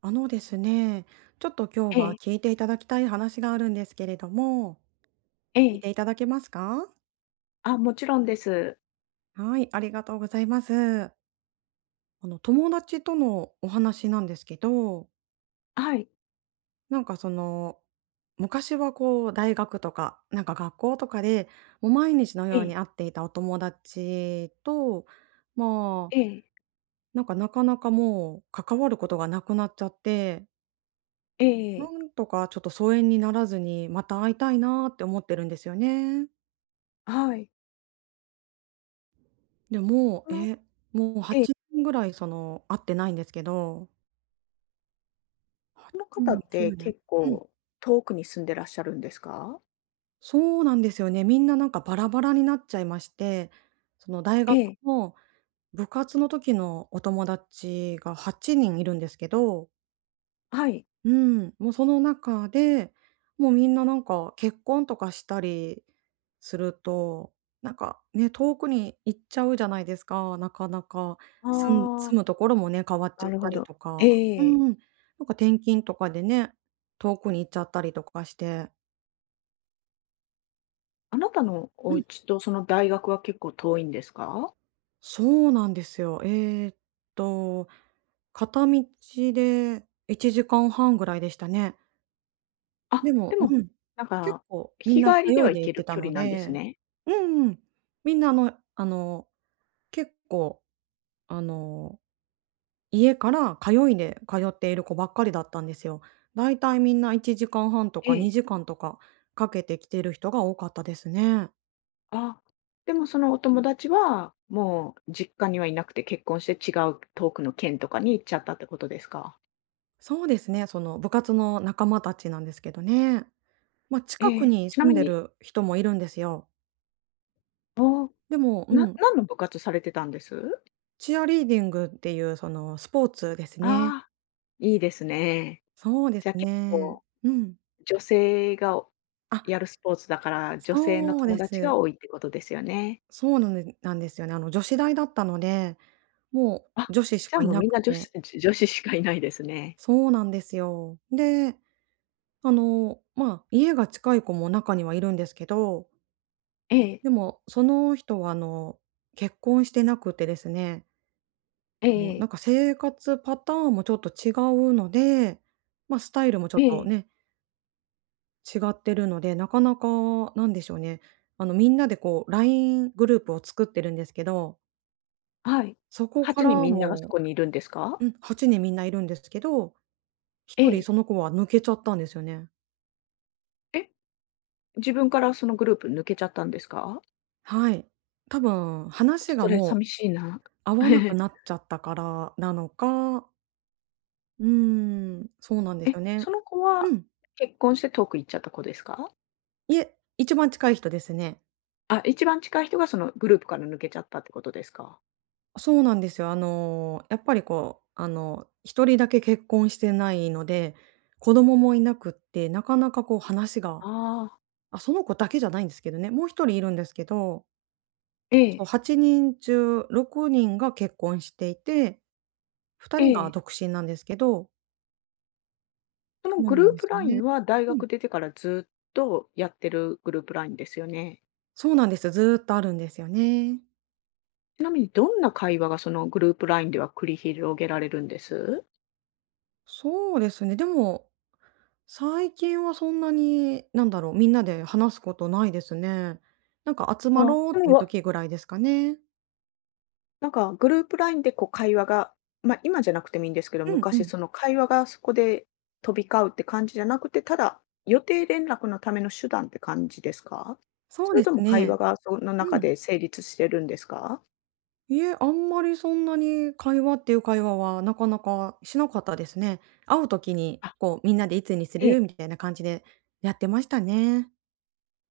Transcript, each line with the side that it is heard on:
right: あのですね、ちょっと今日
left: え
right: は
left: え、
right: 聞いていただきたい話があるんですけれども、
left: え
right: 聞い
left: え。
right: ていただけますか？
left: あ、もちろんです。
right: はい、ありがとうございます。あの、友達とのお話なんですけど、
left: はい。
right: なんかその、昔はこう大学とか、なんか学校とかで、もう毎日の
left: え
right: ように
left: え、
right: 会っていたお友達と、まあ、
left: ええ、
right: なんかなかなかもう関わることがなくなっちゃって、
left: え
right: な
left: え、
right: んとかちょっと疎遠にならずに、また会いたいなーって思ってるんですよね。
left: はい。
right: で、も
left: こ
right: う、
left: の
right: もう
left: ええ、
right: 8年ぐらいその、会ってないんですけど。
left: この
right: う
left: 方
right: ん。
left: って
right: 9年。
left: 結
right: うん、
left: 構遠くに住んでらっしゃるんですか？
right: そうなんですよね。みんななんかバラバラになっちゃいまして、その大
left: え
right: 学
left: え、
right: も部活の時のお友達が8人いるんですけど。
left: はい。
right: うん、もうその中で、もうみんななんか結婚とかしたりすると、なんかね、遠くに行っちゃうじゃないですか、なかなか。
left: あ
right: 住ん
left: あ、
right: 住むところもね、変わっち
left: な
right: ゃっ
left: る
right: た
left: ほ
right: り
left: ど。
right: とか。う
left: え
right: ん、
left: え。
right: なんか転勤とかでね、遠くに行っちゃったりとかして。
left: あなたのお
right: うん、
left: 家とその大学は結構遠いんですか？
right: そうなんですよ。ーっと、片道で1時間半ぐらいでしたね。
left: あ、
right: で
left: で
right: も
left: も、
right: うん。
left: なん
right: 結
left: か、
right: 構みん
left: 日
right: な
left: 帰りで
right: 通
left: は
right: い
left: 行
right: で
left: け
right: 行って
left: る
right: た
left: 距離
right: の
left: なんです
right: で。
left: ね。
right: うんうん。みんなあの、結構あの、家から通いで通っている子ばっかりだったんですよ。だいたいみんな1時間半と
left: え
right: か
left: え。
right: 2時間とかかけて来てる人が多かったですね。
left: あ、でもそのお友達は、もう実家にはいなくて結婚して違う遠くの県とかに行っちゃったってことですか？
right: そうですね、その部活の仲間たちなんですけどね。まあ、
left: え
right: 近く
left: え、
right: に
left: ちな
right: 住ん
left: み
right: で
left: に
right: る人もいるんですよ。
left: お
right: でも、うん、
left: 何の部活されてたんです？
right: チアリーディングっていうそのスポーツですね。
left: ああ、いいですね。
right: そうで
left: じ
right: す
left: ゃ、結
right: ね。
left: 構
right: うん。
left: 女性が
right: あ、
left: やるスポーツだから、女性の
right: そう
left: 友
right: で
left: 達が
right: す。
left: 多いってことですよね。
right: そうなんでなんですよね。あの、女子大だったので、も
left: あ、
right: う女子し
left: じゃあ
right: かい
left: もう
right: な
left: みん
right: く
left: な女
right: て。
left: 子 女子しかいないですね。
right: そうなんですよ。で、あの、まあ、家が近い子も中にはいるんですけど、
left: ええ、
right: でもその人はあの、結婚してなくてですね、
left: え
right: あ
left: え
right: の、
left: え
right: な
left: え、
right: んか生活パターンもちょっと違うので、まあ、スタイルもちょ
left: え
right: っと
left: え
right: ね、違ってるので、なかなかなんでしょうね、あの、みんなでこう LINE グループを作ってるんですけど、
left: はい。
right: そこか
left: 8人
right: ら
left: みんながそ
right: も、
left: こにいるんですか？
right: うん、8人みんないるんですけど、
left: え
right: 一人
left: え。
right: その子は抜けちゃったんですよね。
left: え？自分からそのグループ抜けちゃったんですか？
right: はい。多分
left: ちょ
right: 話
left: っと
right: が
left: それ
right: もう
left: 寂しいな。
right: 合 わな
left: え
right: く
left: え、
right: なっちゃったからなのか、うーん、そうなんです
left: え
right: よね。
left: その子
right: う
left: は
right: ん。
left: 結婚して遠く行っちゃった子ですか？
right: いえ、一番近い人ですね。
left: あ、一番近い人がそのグループから抜けちゃったってことですか？
right: そうなんですよ。あの、やっぱりこう、あの、一人だけ結婚してないので、子供もいなくって、なかなかこう話が
left: ああ、
right: あ、その子だけじゃないんですけどね、もう一人いるんですけど、
left: ええ、
right: そう8人中6人が結婚していて2
left: え
right: 人が
left: え。
right: 独身なんですけど。
left: その
right: そう
left: グル
right: なんで
left: ープ
right: すよ
left: ライ
right: ね。
left: ンは大
right: うん。
left: 学出てからずっとやってるグループラインですよね。
right: そうなんです。ずっとあるんですよね。
left: ちなみにどんな会話がそのグループラインでは繰り広げられるんです？
right: そうですね、でも、最近はそんなに、なんだろう、みんなで話すことないですね。なんか集ま
left: あ、
right: ろう
left: そ
right: って
left: の
right: いう
left: わ
right: 時ぐらいですかね。
left: なんかグループラインでこう会話が、ま、今じゃなくてもいいんですけど、
right: うんう
left: 昔
right: ん。
left: その会話がそこで飛び交うって感じじゃなくて、ただ予定連絡のための手段って感じですか？
right: そう
left: それ
right: で
left: と
right: す
left: も会
right: ね。
left: 話がその
right: う
left: 中
right: ん。
left: で成立してるんですか？
right: いえ、あんまりそんなに会話っていう会話はなかなかしなかったですね。会う時に、
left: あ、
right: こうみんなでいつにす
left: ええ。
right: るみたいな感じでやってましたね。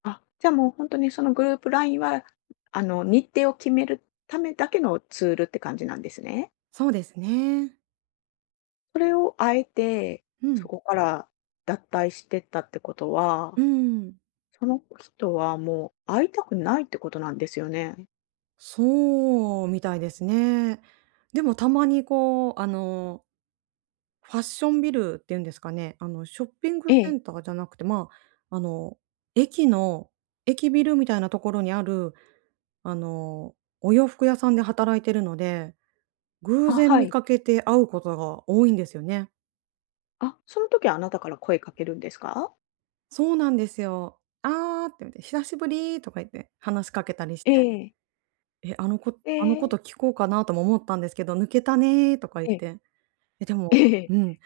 left: あ、じゃあもう本当にそのグループラインは、あの、日程を決めるためだけのツールって感じなんですね。
right: そうですね。
left: それをあえて、
right: う
left: そ
right: ん。
left: こから脱退してったってことは、
right: うん。
left: その人はもう会いたくないってことなんですよね。
right: そうみたいですね。でもたまにこう、あの、ファッションビルっていうんですかね、あの、ショッピング
left: え
right: セ
left: え。
right: ンターじゃなくて、まあ、あの、駅の駅ビルみたいなところにある、あの、お洋服屋さんで働いてるので、偶
left: あ、
right: 然
left: は
right: 見
left: い。
right: かけて会うことが多いんですよね。
left: あ、その時はあなたから声かけるんですか？
right: そうなんですよ。「ああ」って言って「久しぶり」とか言って話しかけたりし
left: え
right: て、
left: え。
right: 「え、あのこ
left: え
right: あのこ
left: え。
right: と聞こうかな」とも思ったんですけど「抜けたね」とか言っ
left: ええ。
right: て。え、で
left: え
right: も
left: え。
right: うん。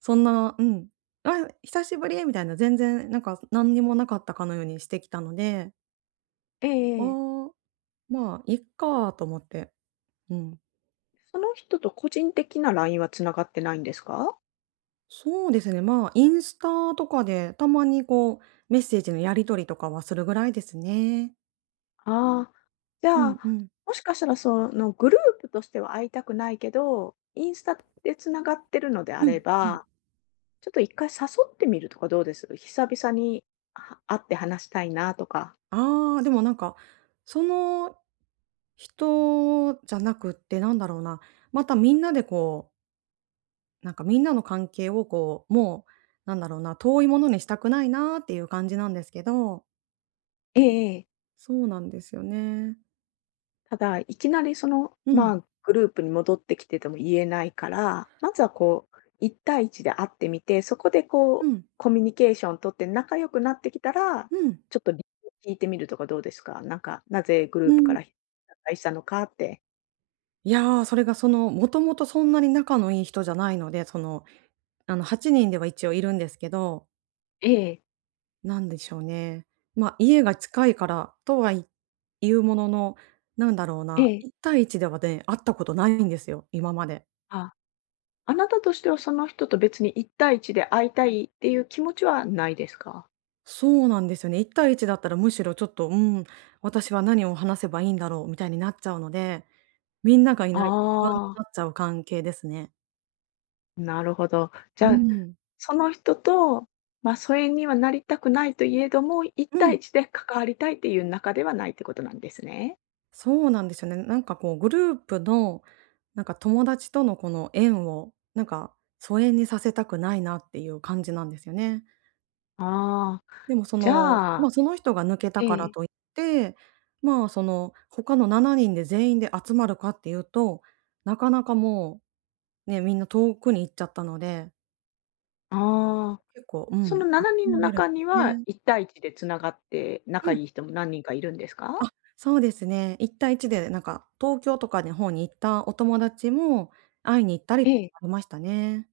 right: そんな、うん。あ、久しぶりみたいな、全然なんか何にもなかったかのようにしてきたので、
left: えええええええ
right: あ
left: えええ
right: あ、まあ、いっかと思って。うん。
left: その人と個人的な LINE はつながってないんですか？
right: そうですね、まあ、インスタとかでたまにこう、メッセージのやり取りとかはするぐらいですね。
left: ああ。じ
right: う
left: ゃあ、
right: んうん。
left: もしかしたらそのグループとしては会いたくないけど、インスタでつながってるのであ
right: うん、
left: れ
right: うん。
left: ば、ちょっと一回誘ってみるとかどうです？久々に会って話したいなとか。
right: ああ、でもなんか、その人じゃなくって、なんだろうな、またみんなでこう、なんかみんなの関係をこう、もうなんだろうな、遠いものにしたくないなっていう感じなんですけど、
left: ええええ。
right: そうなんですよね。
left: ただ、いきなりその、
right: うん、
left: まあ、グループに戻ってきてても言えないから、まずはこう、一対一で会ってみて、そこで
right: う
left: こう、
right: ん、
left: コミュニケーション取って仲良くなってきたら、
right: うん、
left: ちょっと理由を聞いてみるとかどうですか？なんか、なぜグル
right: う
left: ープか
right: ん。
left: ら脱退したのかって。
right: いや、それがその、もともとそんなに仲のいい人じゃないので、その、あの8人では一応いるんですけど、
left: ええ、
right: なんでしょうね、ま、あ家が近いからとはいうものの、なんだろう
left: え
right: な、一
left: え。
right: 対一ではね、会ったことないんですよ、今まで。
left: あ、あなたとしてはその人と別に一対一で会いたいっていう気持ちはないですか？
right: そうなんですよね。1対1だったらむしろちょっと、うん、私は何を話せばいいんだろうみたいになっちゃうので、みんながい
left: あ
right: ないと不安になっ
left: あ。
right: ちゃう関係ですね。
left: なるほど。じ
right: う
left: ゃあ、
right: ん。
left: その人と、ま、疎遠にはなりたくないといえども、一
right: う
left: 対
right: ん。
left: 一で関わりたいっていう仲ではないってことなんですね。
right: そうなんですよね。なんかこうグループの、なんか友達とのこの縁を、なんか疎遠にさせたくないなっていう感じなんですよね。
left: ああ、
right: でもそ
left: じ
right: の、
left: ゃ
right: ま
left: あ
right: あ、その人が抜けた
left: え
right: から
left: え、
right: といって、まあ、その他の7人で全員で集まるかっていうと、なかなかもうね、みんな遠くに行っちゃったので、
left: ああ、
right: 結構、う
left: そ
right: ん、
left: の7
right: 集
left: 人の
right: まれるん
left: 中に
right: です
left: は
right: ね。
left: 一対一でつながって
right: う
left: 仲
right: ん。
left: いい人も何人かいるんですか？
right: あ、そうですね。一対一でなんか東京とかの方に行ったお友達も会いに行ったり
left: え
right: あ
left: え。
right: りましたね。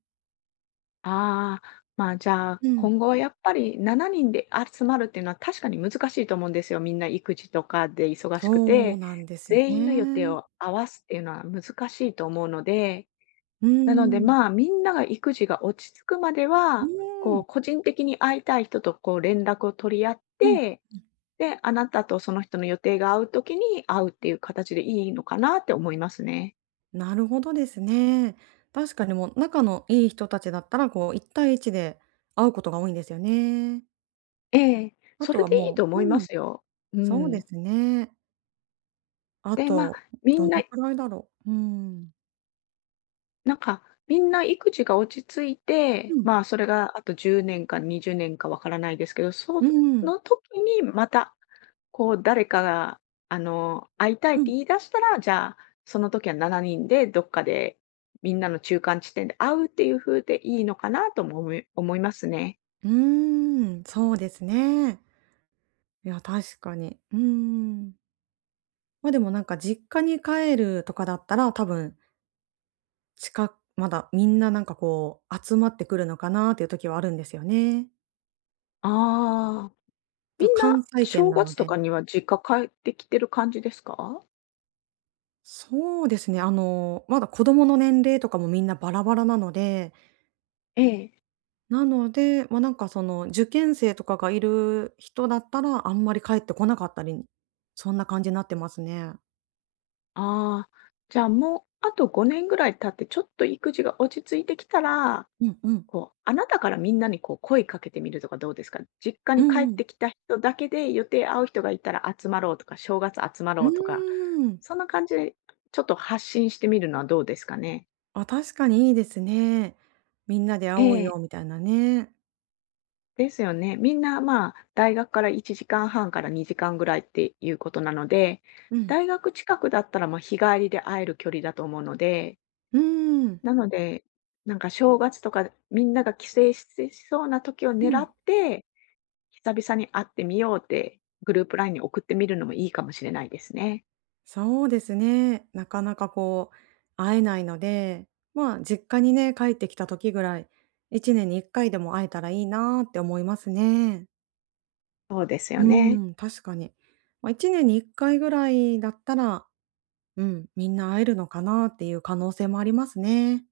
left: ああ、まあ、じゃあ、
right: うん。
left: 今後はやっぱり7人で集まるっていうのは確かに難しいと思うんですよ。みんな育児とかで忙しく
right: そう
left: て、
right: なんですよ
left: 全員の予定
right: ね。
left: を合わすっていうのは難しいと思うので、
right: うー
left: なので、
right: ん。
left: まあ、みんなが育児が落ち着くまで
right: う
left: は、
right: ー
left: こ
right: ん。
left: う、個人的に会いたい人とこう連絡を取り合っ
right: うん。
left: て、で、あなたとその人の予定が合うときに会うっていう形でいいのかなって思いますね。
right: なるほどですね。確かにもう仲のいい人たちだったら、こう1対一で会うことが多いんですよね。
left: ええ、
right: あ
left: そ
right: と
left: れ
right: は
left: でいい
right: も
left: と
right: う、
left: 思いま
right: うん、
left: すよ。う
right: そうで
left: ん。
right: すね。あ
left: で、まあ、
right: と、
left: み
right: ど
left: んな
right: のくらいだろう。うん。
left: なんか、みんな育児が落ち着い
right: う
left: て、
right: ん。
left: まあ、それがあと10年か20年かわからないですけど、そ
right: うん。
left: の時にまた、こう、誰かが、あの、会いたいっ
right: う
left: て
right: ん。
left: 言い出したら、じゃあ、その時は7人でどっかで、みんなの中間地点で会うっていう風でいいのかなとも思いますね。
right: うーん、そうですね。いや、確かに。うーん。ま、でもなんか実家に帰るとかだったら、多分、近く、まだみんななんかこう集まってくるのかなっていう時はあるんですよね。
left: ああ。み
right: だ
left: ん
right: 関
left: な
right: 西圏
left: 正
right: なの
left: 月と
right: で。
left: かには実家帰ってきてる感じですか？
right: そうですね、あの、まだ子供の年齢とかもみんなバラバラなので
left: ええ。
right: なので、まあ、なんかその、受験生とかがいる人だったら、あんまり帰ってこなかったり、そんな感じになってますね。
left: ああ、じゃあもうあと5年ぐらい経ってちょっと育児が落ち着いてきたら、
right: うんうん。
left: こう、あなたからみんなにこう声かけてみるとかどうですか？実家
right: う
left: に帰っ
right: んうん。
left: てきた人だけで予定合う人がいたら集まろうとか、正月集ま
right: う
left: ろ
right: ー
left: うとか、
right: ん。
left: そんな感じでちょっと発信してみるのはどうですかね？
right: あ、確かにいいですね。みんなで会
left: え
right: おう
left: え。
right: よみたいなね。
left: ですよね。みんな、まあ、大学から1時間半から2時間ぐらいっていうことなので、
right: うん。
left: 大学近くだったら、まあ、日帰りで会える距離だと思うので
right: うーん。
left: なので、なんか正月とかみんなが帰省しそうな時を
right: う
left: 狙
right: ん。
left: って、久々に会ってみようってグループラインに送ってみるのもいいかもしれないですね。
right: そうですね。なかなかこう、会えないので、まあ、実家にね、帰ってきた時ぐらい、1年に1回でも会えたらいいなーって思いますね。
left: そうですよ
right: う
left: ね。
right: ん、確かに。まあ、1年に1回ぐらいだったら、うん、みんな会えるのかなっていう可能性もありますね。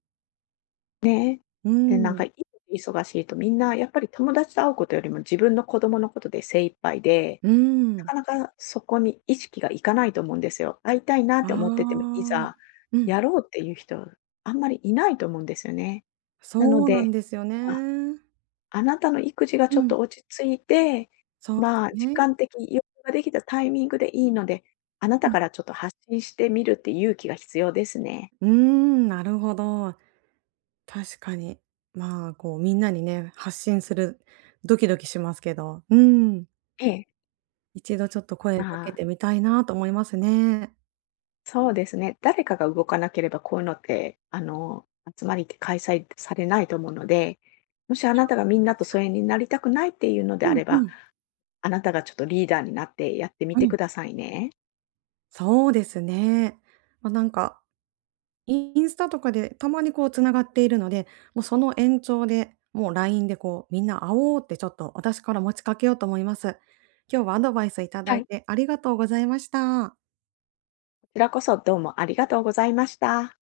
right: う
left: で、なんか
right: ん、
left: い忙しいとみんなやっぱり友達と会うことよりも自分の子供のことで精一杯で、
right: う
left: な
right: ん、
left: かなかそこに意識がいかないと思うんですよ。会いたいなっ
right: あ
left: て思ってても、
right: あ、
left: いざ
right: うん、
left: やろうっていう人あんまりいないと思うんですよね。なの
right: そうな
left: で
right: んですよね。
left: あなたの育児が
right: う
left: ちょっ
right: ん、
left: と落ち着いて、
right: そうです
left: まあ、時
right: ね。
left: 間的余裕ができたタイミングでいいので、あな
right: う
left: た
right: ん。
left: からちょっと発信してみるって勇気が必要ですね。
right: うーん、なるほど。確かに。まあ、こうみんなにね、発信するドキドキしますけど、うん、
left: ええ。
right: 一度ちょっと
left: ま
right: 声かけ
left: あ、
right: てみたいなと思いますね。
left: そうですね。誰かが動かなければこういうのって、あの、集まりって開催されないと思うので、もしあなたがみんなと疎遠になりたくないっていうので
right: う
left: あ
right: ん
left: れ
right: う
left: ば、
right: ん、
left: あなたがちょっとリーダーになってやってみ
right: う
left: て
right: ん。
left: くださいね。
right: そうですね。まあ、なんか、インスタとかでたまにこうつながっているので、もうその延長で、もう LINE でこう「みんな会おう」ってちょっと私から持ちかけようと思います。今日はアドバイスいただ
left: は
right: い
left: い。
right: てありがとうございました。
left: こちらこそどうもありがとうございました。